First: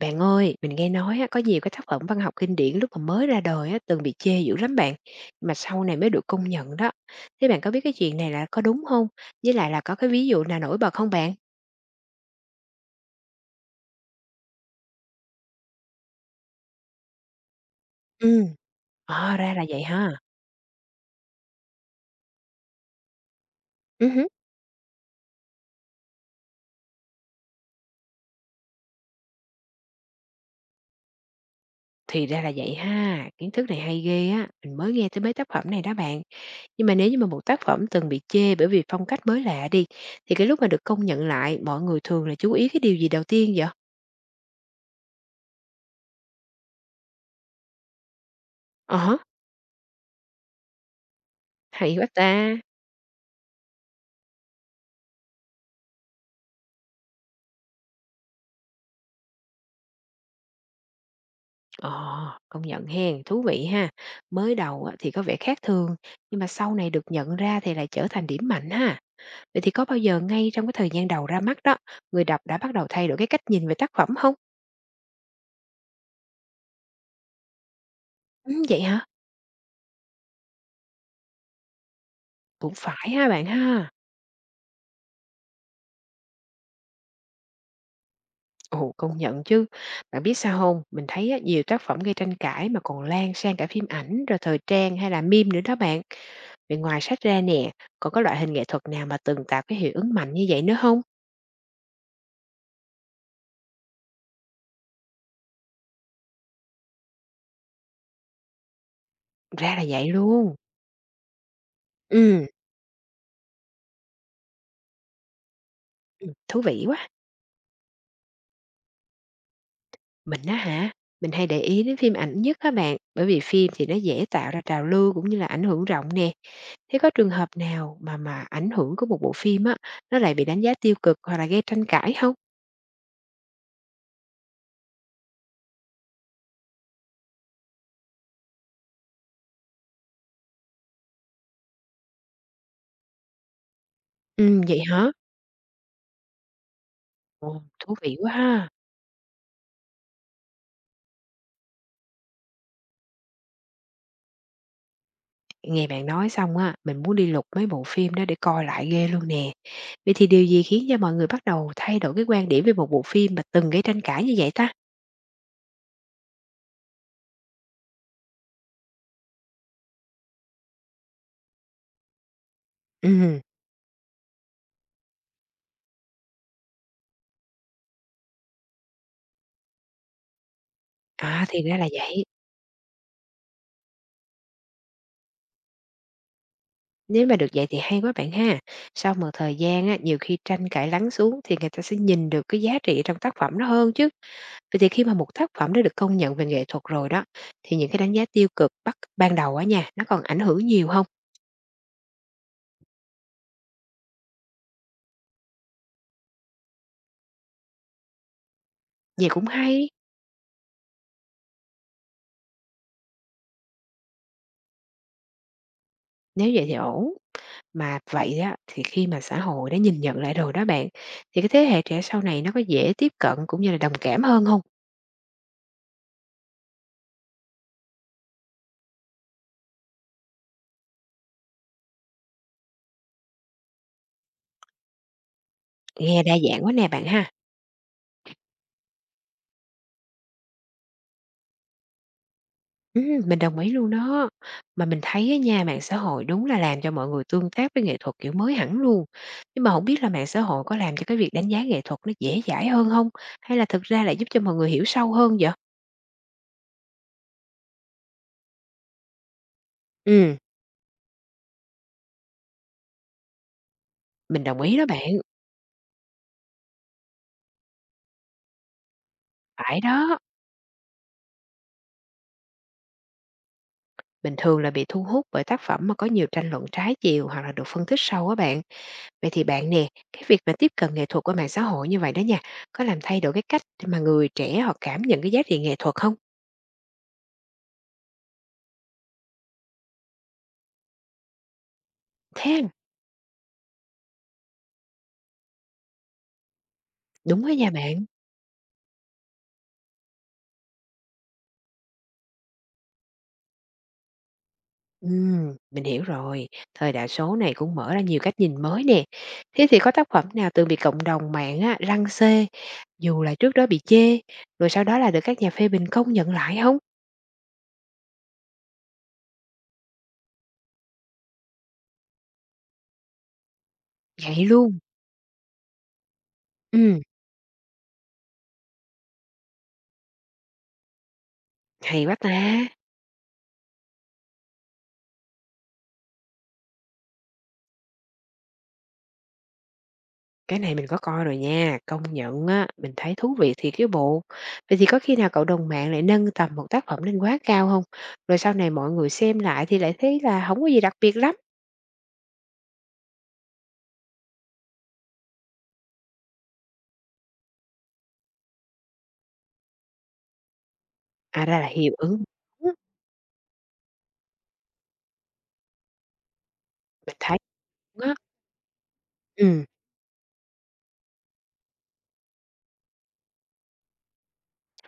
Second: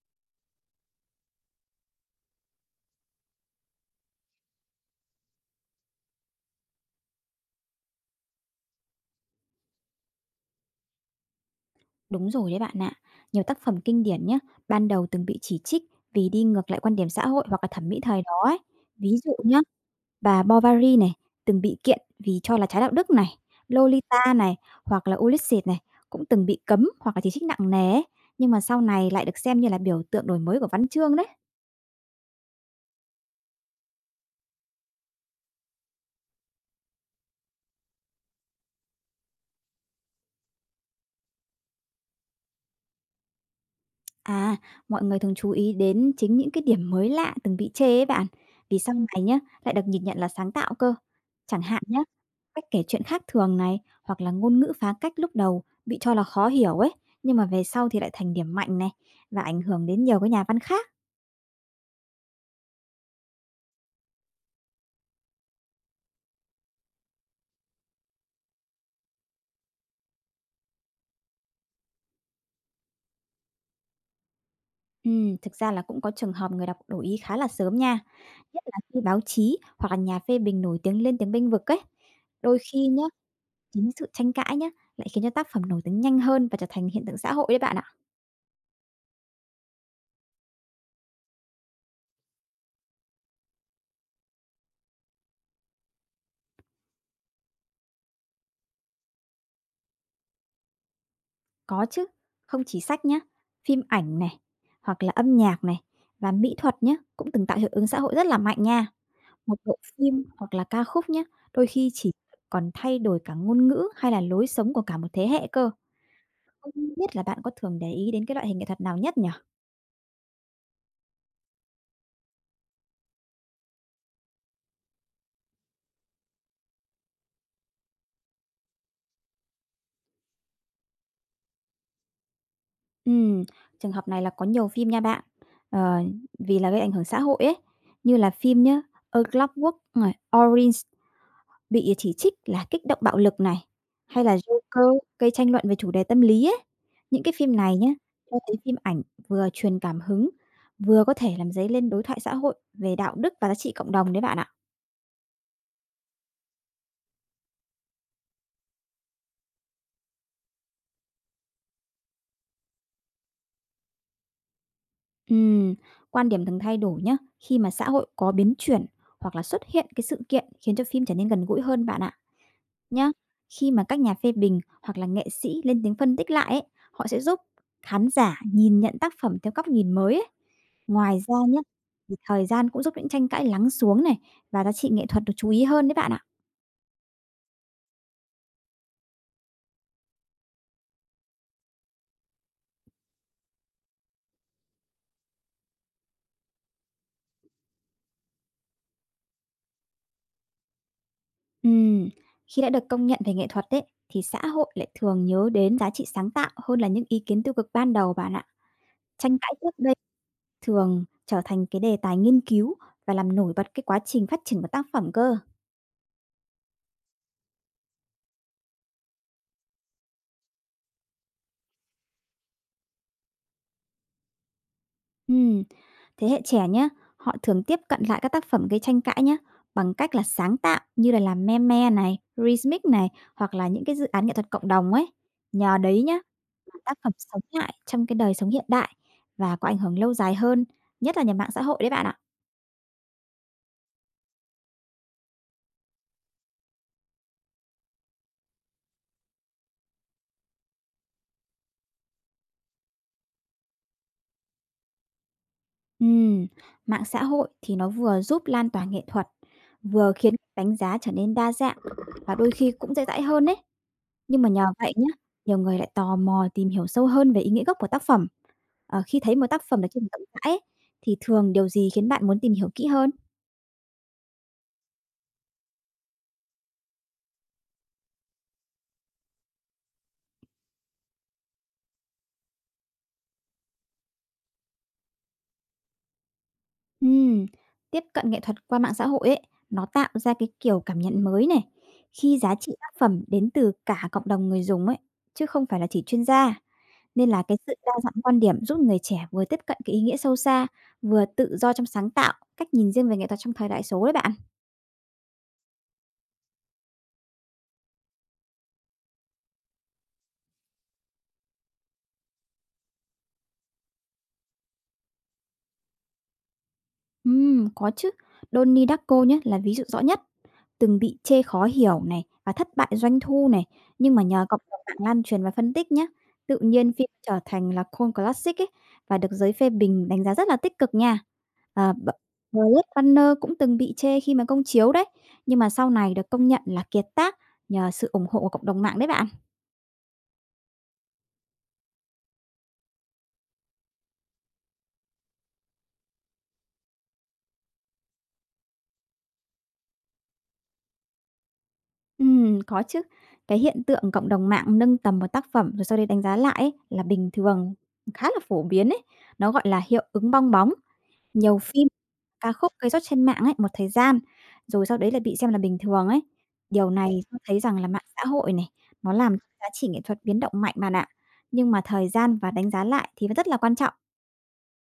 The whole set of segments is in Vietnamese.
Bạn ơi, mình nghe nói á, có nhiều cái tác phẩm văn học kinh điển lúc mà mới ra đời á, từng bị chê dữ lắm bạn, mà sau này mới được công nhận đó. Thế bạn có biết cái chuyện này là có đúng không? Với lại là có cái ví dụ nào nổi bật không bạn? Đúng rồi đấy bạn ạ. Nhiều tác phẩm kinh điển nhé ban đầu từng bị chỉ trích vì đi ngược lại quan điểm xã hội hoặc là thẩm mỹ thời đó Ừ. ấy. Ví dụ À, ra nhé là vậy ha. bà Bovary này, từng bị kiện vì cho là trái đạo đức này, Ừ hứ. Lolita này, hoặc là Ulysses này, cũng từng bị cấm hoặc là chỉ trích nặng nề ấy. Nhưng mà sau này lại được xem như là biểu tượng đổi mới của văn chương đấy. Thì ra là vậy ha. Kiến thức này hay ghê á. Mình mới nghe tới mấy tác phẩm này đó bạn. Nhưng mà nếu như mà một tác phẩm từng bị chê bởi vì phong cách mới lạ đi, thì cái lúc mà được công nhận lại, mọi người thường là chú ý cái điều gì đầu tiên vậy? À, mọi người thường chú ý đến chính những cái điểm mới lạ từng bị chê ấy bạn. Vì sau Ờ, này nhé lại được nhìn nhận là sáng tạo cơ. Chẳng hạn hay nhé quá ta. cách kể chuyện khác thường này, hoặc là ngôn ngữ phá cách lúc đầu bị cho là khó hiểu ấy, nhưng mà về sau thì lại thành điểm mạnh này và ảnh hưởng đến nhiều cái nhà văn khác. Ồ, công nhận hen, thú vị ha. Mới đầu á thì có vẻ khác thường, nhưng mà sau này được nhận ra thì lại trở thành điểm mạnh ha. Vậy thì có bao giờ ngay trong cái thời gian đầu ra mắt đó, người đọc đã bắt đầu thay đổi cái cách nhìn về tác phẩm không? Thực ra là cũng có trường hợp người đọc đổi ý khá là sớm nha, Ừ, nhất là vậy khi hả? báo chí hoặc là nhà phê bình nổi tiếng lên tiếng bênh vực ấy. Đôi Cũng khi nhá, phải ha bạn ha. chính sự tranh cãi nhá lại khiến cho tác phẩm nổi tiếng nhanh hơn và trở thành hiện tượng xã hội đấy bạn ạ. Ồ, công nhận chứ. Bạn biết sao không? Mình thấy á, nhiều tác phẩm gây tranh cãi mà còn lan sang cả phim ảnh, rồi thời trang hay là meme nữa đó bạn. Vậy ngoài sách ra nè, còn có loại hình nghệ thuật nào mà từng tạo cái hiệu ứng mạnh như vậy nữa không? Có chứ, không chỉ sách nhá, phim ảnh này, hoặc là âm nhạc này và mỹ thuật nhá cũng từng tạo hiệu ứng xã hội rất là mạnh nha. Một Ra bộ là vậy phim hoặc luôn. là ca khúc nhé, đôi khi chỉ Ừ. còn thay đổi cả ngôn ngữ hay là lối sống của cả một thế hệ cơ. Thú Không vị quá! biết là bạn có thường để ý đến cái loại hình nghệ thuật nào nhất nhỉ? Mình á hả, mình hay để ý đến phim ảnh nhất các bạn, bởi vì phim thì nó dễ tạo ra trào lưu cũng như là ảnh hưởng rộng nè. Thế có trường hợp nào mà ảnh hưởng của một bộ phim á, nó lại bị đánh giá tiêu cực hoặc là gây tranh cãi không? Ừm, trường hợp này là có nhiều phim nha bạn. Ờ, vì là gây ảnh hưởng xã hội ấy, như là phim nhá, A Clockwork, Orange bị chỉ trích là kích động bạo lực này, hay là Vậy Joker hả? gây tranh luận về chủ đề tâm lý ấy. Những cái phim Ồ, này thú nhé vị quá cho thấy ha! phim ảnh vừa truyền cảm hứng, vừa có thể làm dấy lên đối thoại xã hội về đạo đức và giá trị cộng đồng đấy bạn ạ. Nghe bạn nói xong á, mình muốn đi lục mấy bộ phim đó để coi lại ghê luôn nè. Vậy thì điều gì khiến cho mọi người bắt đầu thay đổi cái quan điểm về một bộ phim mà từng gây tranh cãi như vậy ta? Ừm, quan điểm thường thay đổi nhá, khi mà xã hội có biến chuyển hoặc là xuất hiện cái sự kiện khiến cho phim trở nên gần gũi hơn bạn ạ. Nhá. Ừm, Khi mà các nhà phê bình hoặc là nghệ sĩ lên tiếng phân tích lại ấy, họ sẽ giúp khán giả nhìn nhận tác phẩm theo góc nhìn mới ấy. Ngoài ra à, thì nhá, ra là thì vậy. thời gian cũng giúp những tranh cãi lắng xuống này và giá trị nghệ thuật được chú ý hơn đấy bạn ạ. Nếu mà được vậy thì hay quá bạn ha. Sau một thời gian á, nhiều khi tranh cãi lắng xuống thì người ta sẽ nhìn được cái giá trị trong tác phẩm nó hơn chứ. Vậy thì khi mà một tác phẩm đã được công nhận về nghệ thuật rồi đó, thì những cái đánh giá tiêu cực bắt ban đầu á nha, nó còn ảnh hưởng nhiều không? Ừm, khi đã được công nhận về nghệ thuật đấy thì xã hội lại thường nhớ đến giá trị sáng tạo hơn là những ý kiến tiêu cực ban đầu bạn ạ. Vậy Tranh cũng cãi trước hay, đây thường trở thành cái đề tài nghiên cứu và làm nổi bật cái quá trình phát triển của tác phẩm cơ. nếu vậy thì ổn. Mà vậy á, thì khi mà xã hội đã nhìn nhận lại rồi đó bạn, thì cái thế hệ trẻ sau này nó có dễ tiếp cận cũng như là đồng cảm hơn không? Ừm, thế hệ trẻ nhé họ thường tiếp cận lại các tác phẩm gây tranh cãi nhé bằng cách là sáng tạo như là làm meme này, remix này hoặc là những cái dự án nghệ thuật cộng đồng ấy. Nhờ đấy nhé Nghe đa dạng quá nè tác bạn phẩm ha. sống lại trong cái đời sống hiện đại và có ảnh hưởng lâu dài hơn, nhất là nhờ mạng xã hội đấy bạn ạ. Mình đồng ý luôn đó. Mà mình thấy á nha, mạng xã hội đúng là làm cho mọi người tương tác với nghệ thuật, kiểu, mới hẳn luôn. Nhưng mà không biết là mạng xã hội có làm cho cái việc đánh giá nghệ thuật nó dễ dãi hơn không? Hay là thực ra lại giúp cho mọi người hiểu sâu hơn vậy? Ừm, mạng xã hội thì nó vừa giúp lan tỏa nghệ thuật, vừa khiến Ừm, đánh giá trở nên đa dạng và đôi khi cũng dễ dãi hơn đấy. Nhưng mình mà đồng nhờ ý đó vậy nhé bạn, nhiều người lại tò mò tìm hiểu sâu hơn về ý nghĩa gốc của tác phẩm. Khi thấy một tác phẩm phải được trình đó. rộng rãi ấy, thì thường điều gì khiến bạn muốn tìm hiểu kỹ hơn? Mình thường là bị thu hút bởi tác phẩm mà có nhiều tranh luận trái chiều hoặc là được phân tích sâu á bạn. Vậy thì bạn nè, cái việc mà tiếp cận nghệ thuật qua mạng xã hội như vậy đó nha, có làm thay đổi cái cách mà người trẻ họ cảm nhận cái giá trị nghệ thuật không? Ừm, tiếp cận nghệ thuật qua mạng xã hội ấy, nó tạo ra cái kiểu cảm nhận mới này, khi Thế giá à? trị tác phẩm đến từ cả cộng đồng người dùng ấy, chứ không phải là chỉ chuyên gia. Nên là Đúng á cái nha sự đa bạn. dạng quan điểm giúp người trẻ vừa tiếp cận cái ý nghĩa sâu xa, vừa tự do trong sáng tạo, cách nhìn riêng về nghệ thuật trong thời đại số đấy bạn. Mình hiểu rồi. Thời đại số này cũng mở ra nhiều cách nhìn mới nè. Thế thì có tác phẩm nào từng bị cộng đồng mạng á, răng xê, dù là trước đó bị chê, rồi sau đó là được các nhà phê bình công nhận lại không? Có chứ. Donnie Darko nhé là ví dụ rõ nhất, từng bị chê khó hiểu này và thất bại doanh thu này, nhưng mà Vậy nhờ cộng luôn. đồng mạng lan truyền và phân tích nhé, tự nhiên Ừm, phim trở thành là cult classic ấy và được giới phê bình đánh giá rất là tích cực nha. À, hay quá ta. Blade Runner cũng từng bị chê khi mà công chiếu đấy, nhưng mà sau này được công nhận là kiệt tác nhờ sự ủng hộ của cộng đồng mạng đấy bạn. Cái này mình có coi rồi nha, công nhận á, mình thấy thú vị thiệt chứ bộ. Vậy thì có khi nào cộng đồng mạng lại nâng tầm một tác phẩm lên quá cao không? Rồi sau này mọi người xem lại thì lại thấy là không có gì đặc biệt lắm. Có chứ. Cái hiện tượng cộng đồng mạng nâng tầm một tác phẩm rồi sau đây đánh giá lại ấy, là bình thường, khá là phổ biến ấy. Nó gọi là hiệu ứng bong bóng. À, Nhiều ra là phim, hiệu ứng ca khúc gây sốt trên mạng ấy, một thời gian, rồi sau đấy là bị xem là bình thường ấy. Điều mình này cho thấy thấy rằng là mạng luôn á. xã hội này, nó làm cho Ừm. giá trị nghệ thuật biến động mạnh bạn ạ. Nhưng mà thời gian và đánh giá lại thì vẫn rất là quan trọng.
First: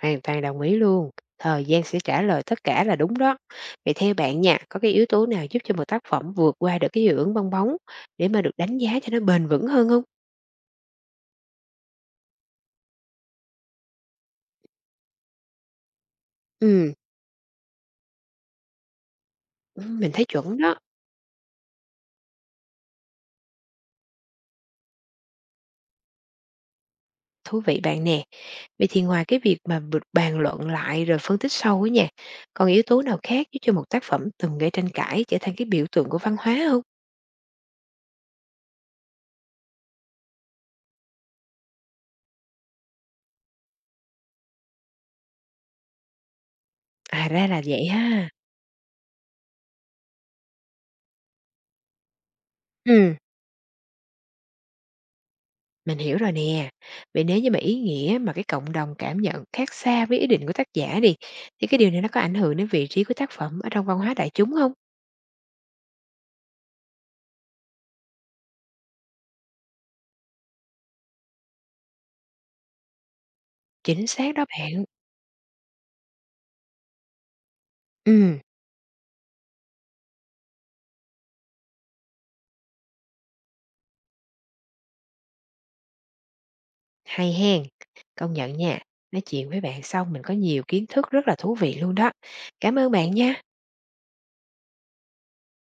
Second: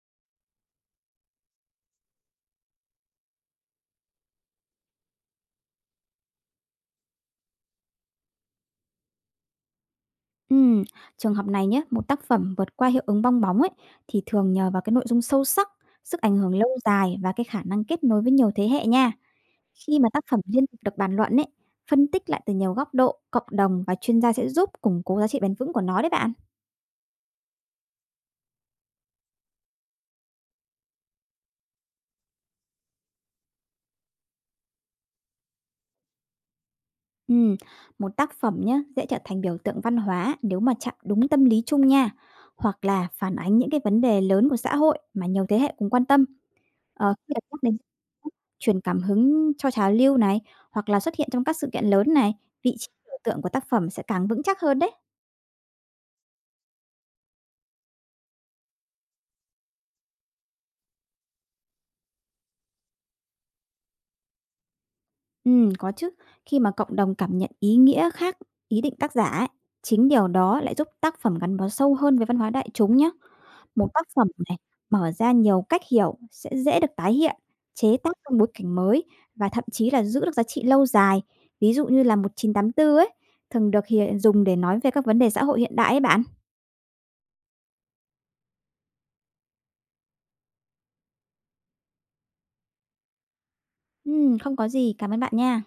Hoàn toàn đồng ý luôn, thời gian sẽ trả lời tất cả là đúng đó. Vậy theo bạn nha, có cái yếu tố nào giúp cho một tác phẩm vượt qua được cái hiệu ứng bong bóng để mà được đánh giá cho nó bền vững hơn không? Ừm, trường hợp này nhé, một tác phẩm vượt qua hiệu ứng bong bóng ấy thì thường nhờ vào cái nội dung sâu sắc, sức ảnh hưởng lâu Ừm, dài và cái khả năng kết nối với nhiều thế hệ nha. Khi mà mình tác thấy phẩm chuẩn liên đó, tục được bàn luận ấy, phân tích lại từ nhiều góc độ, cộng đồng và chuyên gia sẽ giúp củng cố giá trị bền vững của nó đấy bạn. thú vị bạn nè. Vậy thì ngoài cái việc mà bàn luận lại rồi phân tích sâu á nha, còn yếu tố nào khác giúp cho một tác phẩm từng gây tranh cãi trở thành cái biểu tượng của văn hóa không? Ừm, một tác phẩm nhé dễ trở thành biểu tượng văn hóa nếu mà chạm đúng tâm lý chung nha, hoặc là phản ánh những cái vấn đề lớn của xã hội mà nhiều thế hệ cùng quan tâm. Ờ, À, khi được ra nhắc là đến vậy ha. truyền cảm hứng cho trào lưu này, hoặc là xuất hiện trong các sự kiện lớn này, vị trí Ừm. biểu tượng của tác phẩm sẽ càng vững chắc hơn đấy. Mình hiểu rồi nè. Vậy nếu như mà ý nghĩa mà cái cộng đồng cảm nhận khác xa với ý định của tác giả đi, thì cái điều này nó có ảnh hưởng đến vị trí của tác phẩm ở trong văn hóa đại chúng không? Có chứ. Khi mà cộng đồng cảm nhận ý nghĩa khác ý định tác giả ấy, chính điều đó lại giúp tác phẩm gắn bó sâu hơn với văn hóa đại chúng nhá. Một Chính tác phẩm xác đó này bạn. mở ra nhiều cách hiểu sẽ dễ được tái hiện, chế tác trong Ừm, bối cảnh mới và thậm chí là giữ được giá trị lâu dài. Ví dụ như là 1984 ấy, thường được hiện dùng để nói về các vấn đề xã hội hiện đại ấy bạn. hay hen. Công nhận nha. Nói chuyện với bạn xong mình có nhiều kiến thức rất là thú vị luôn đó. Cảm ơn bạn nha. Không có gì. Cảm ơn bạn nha.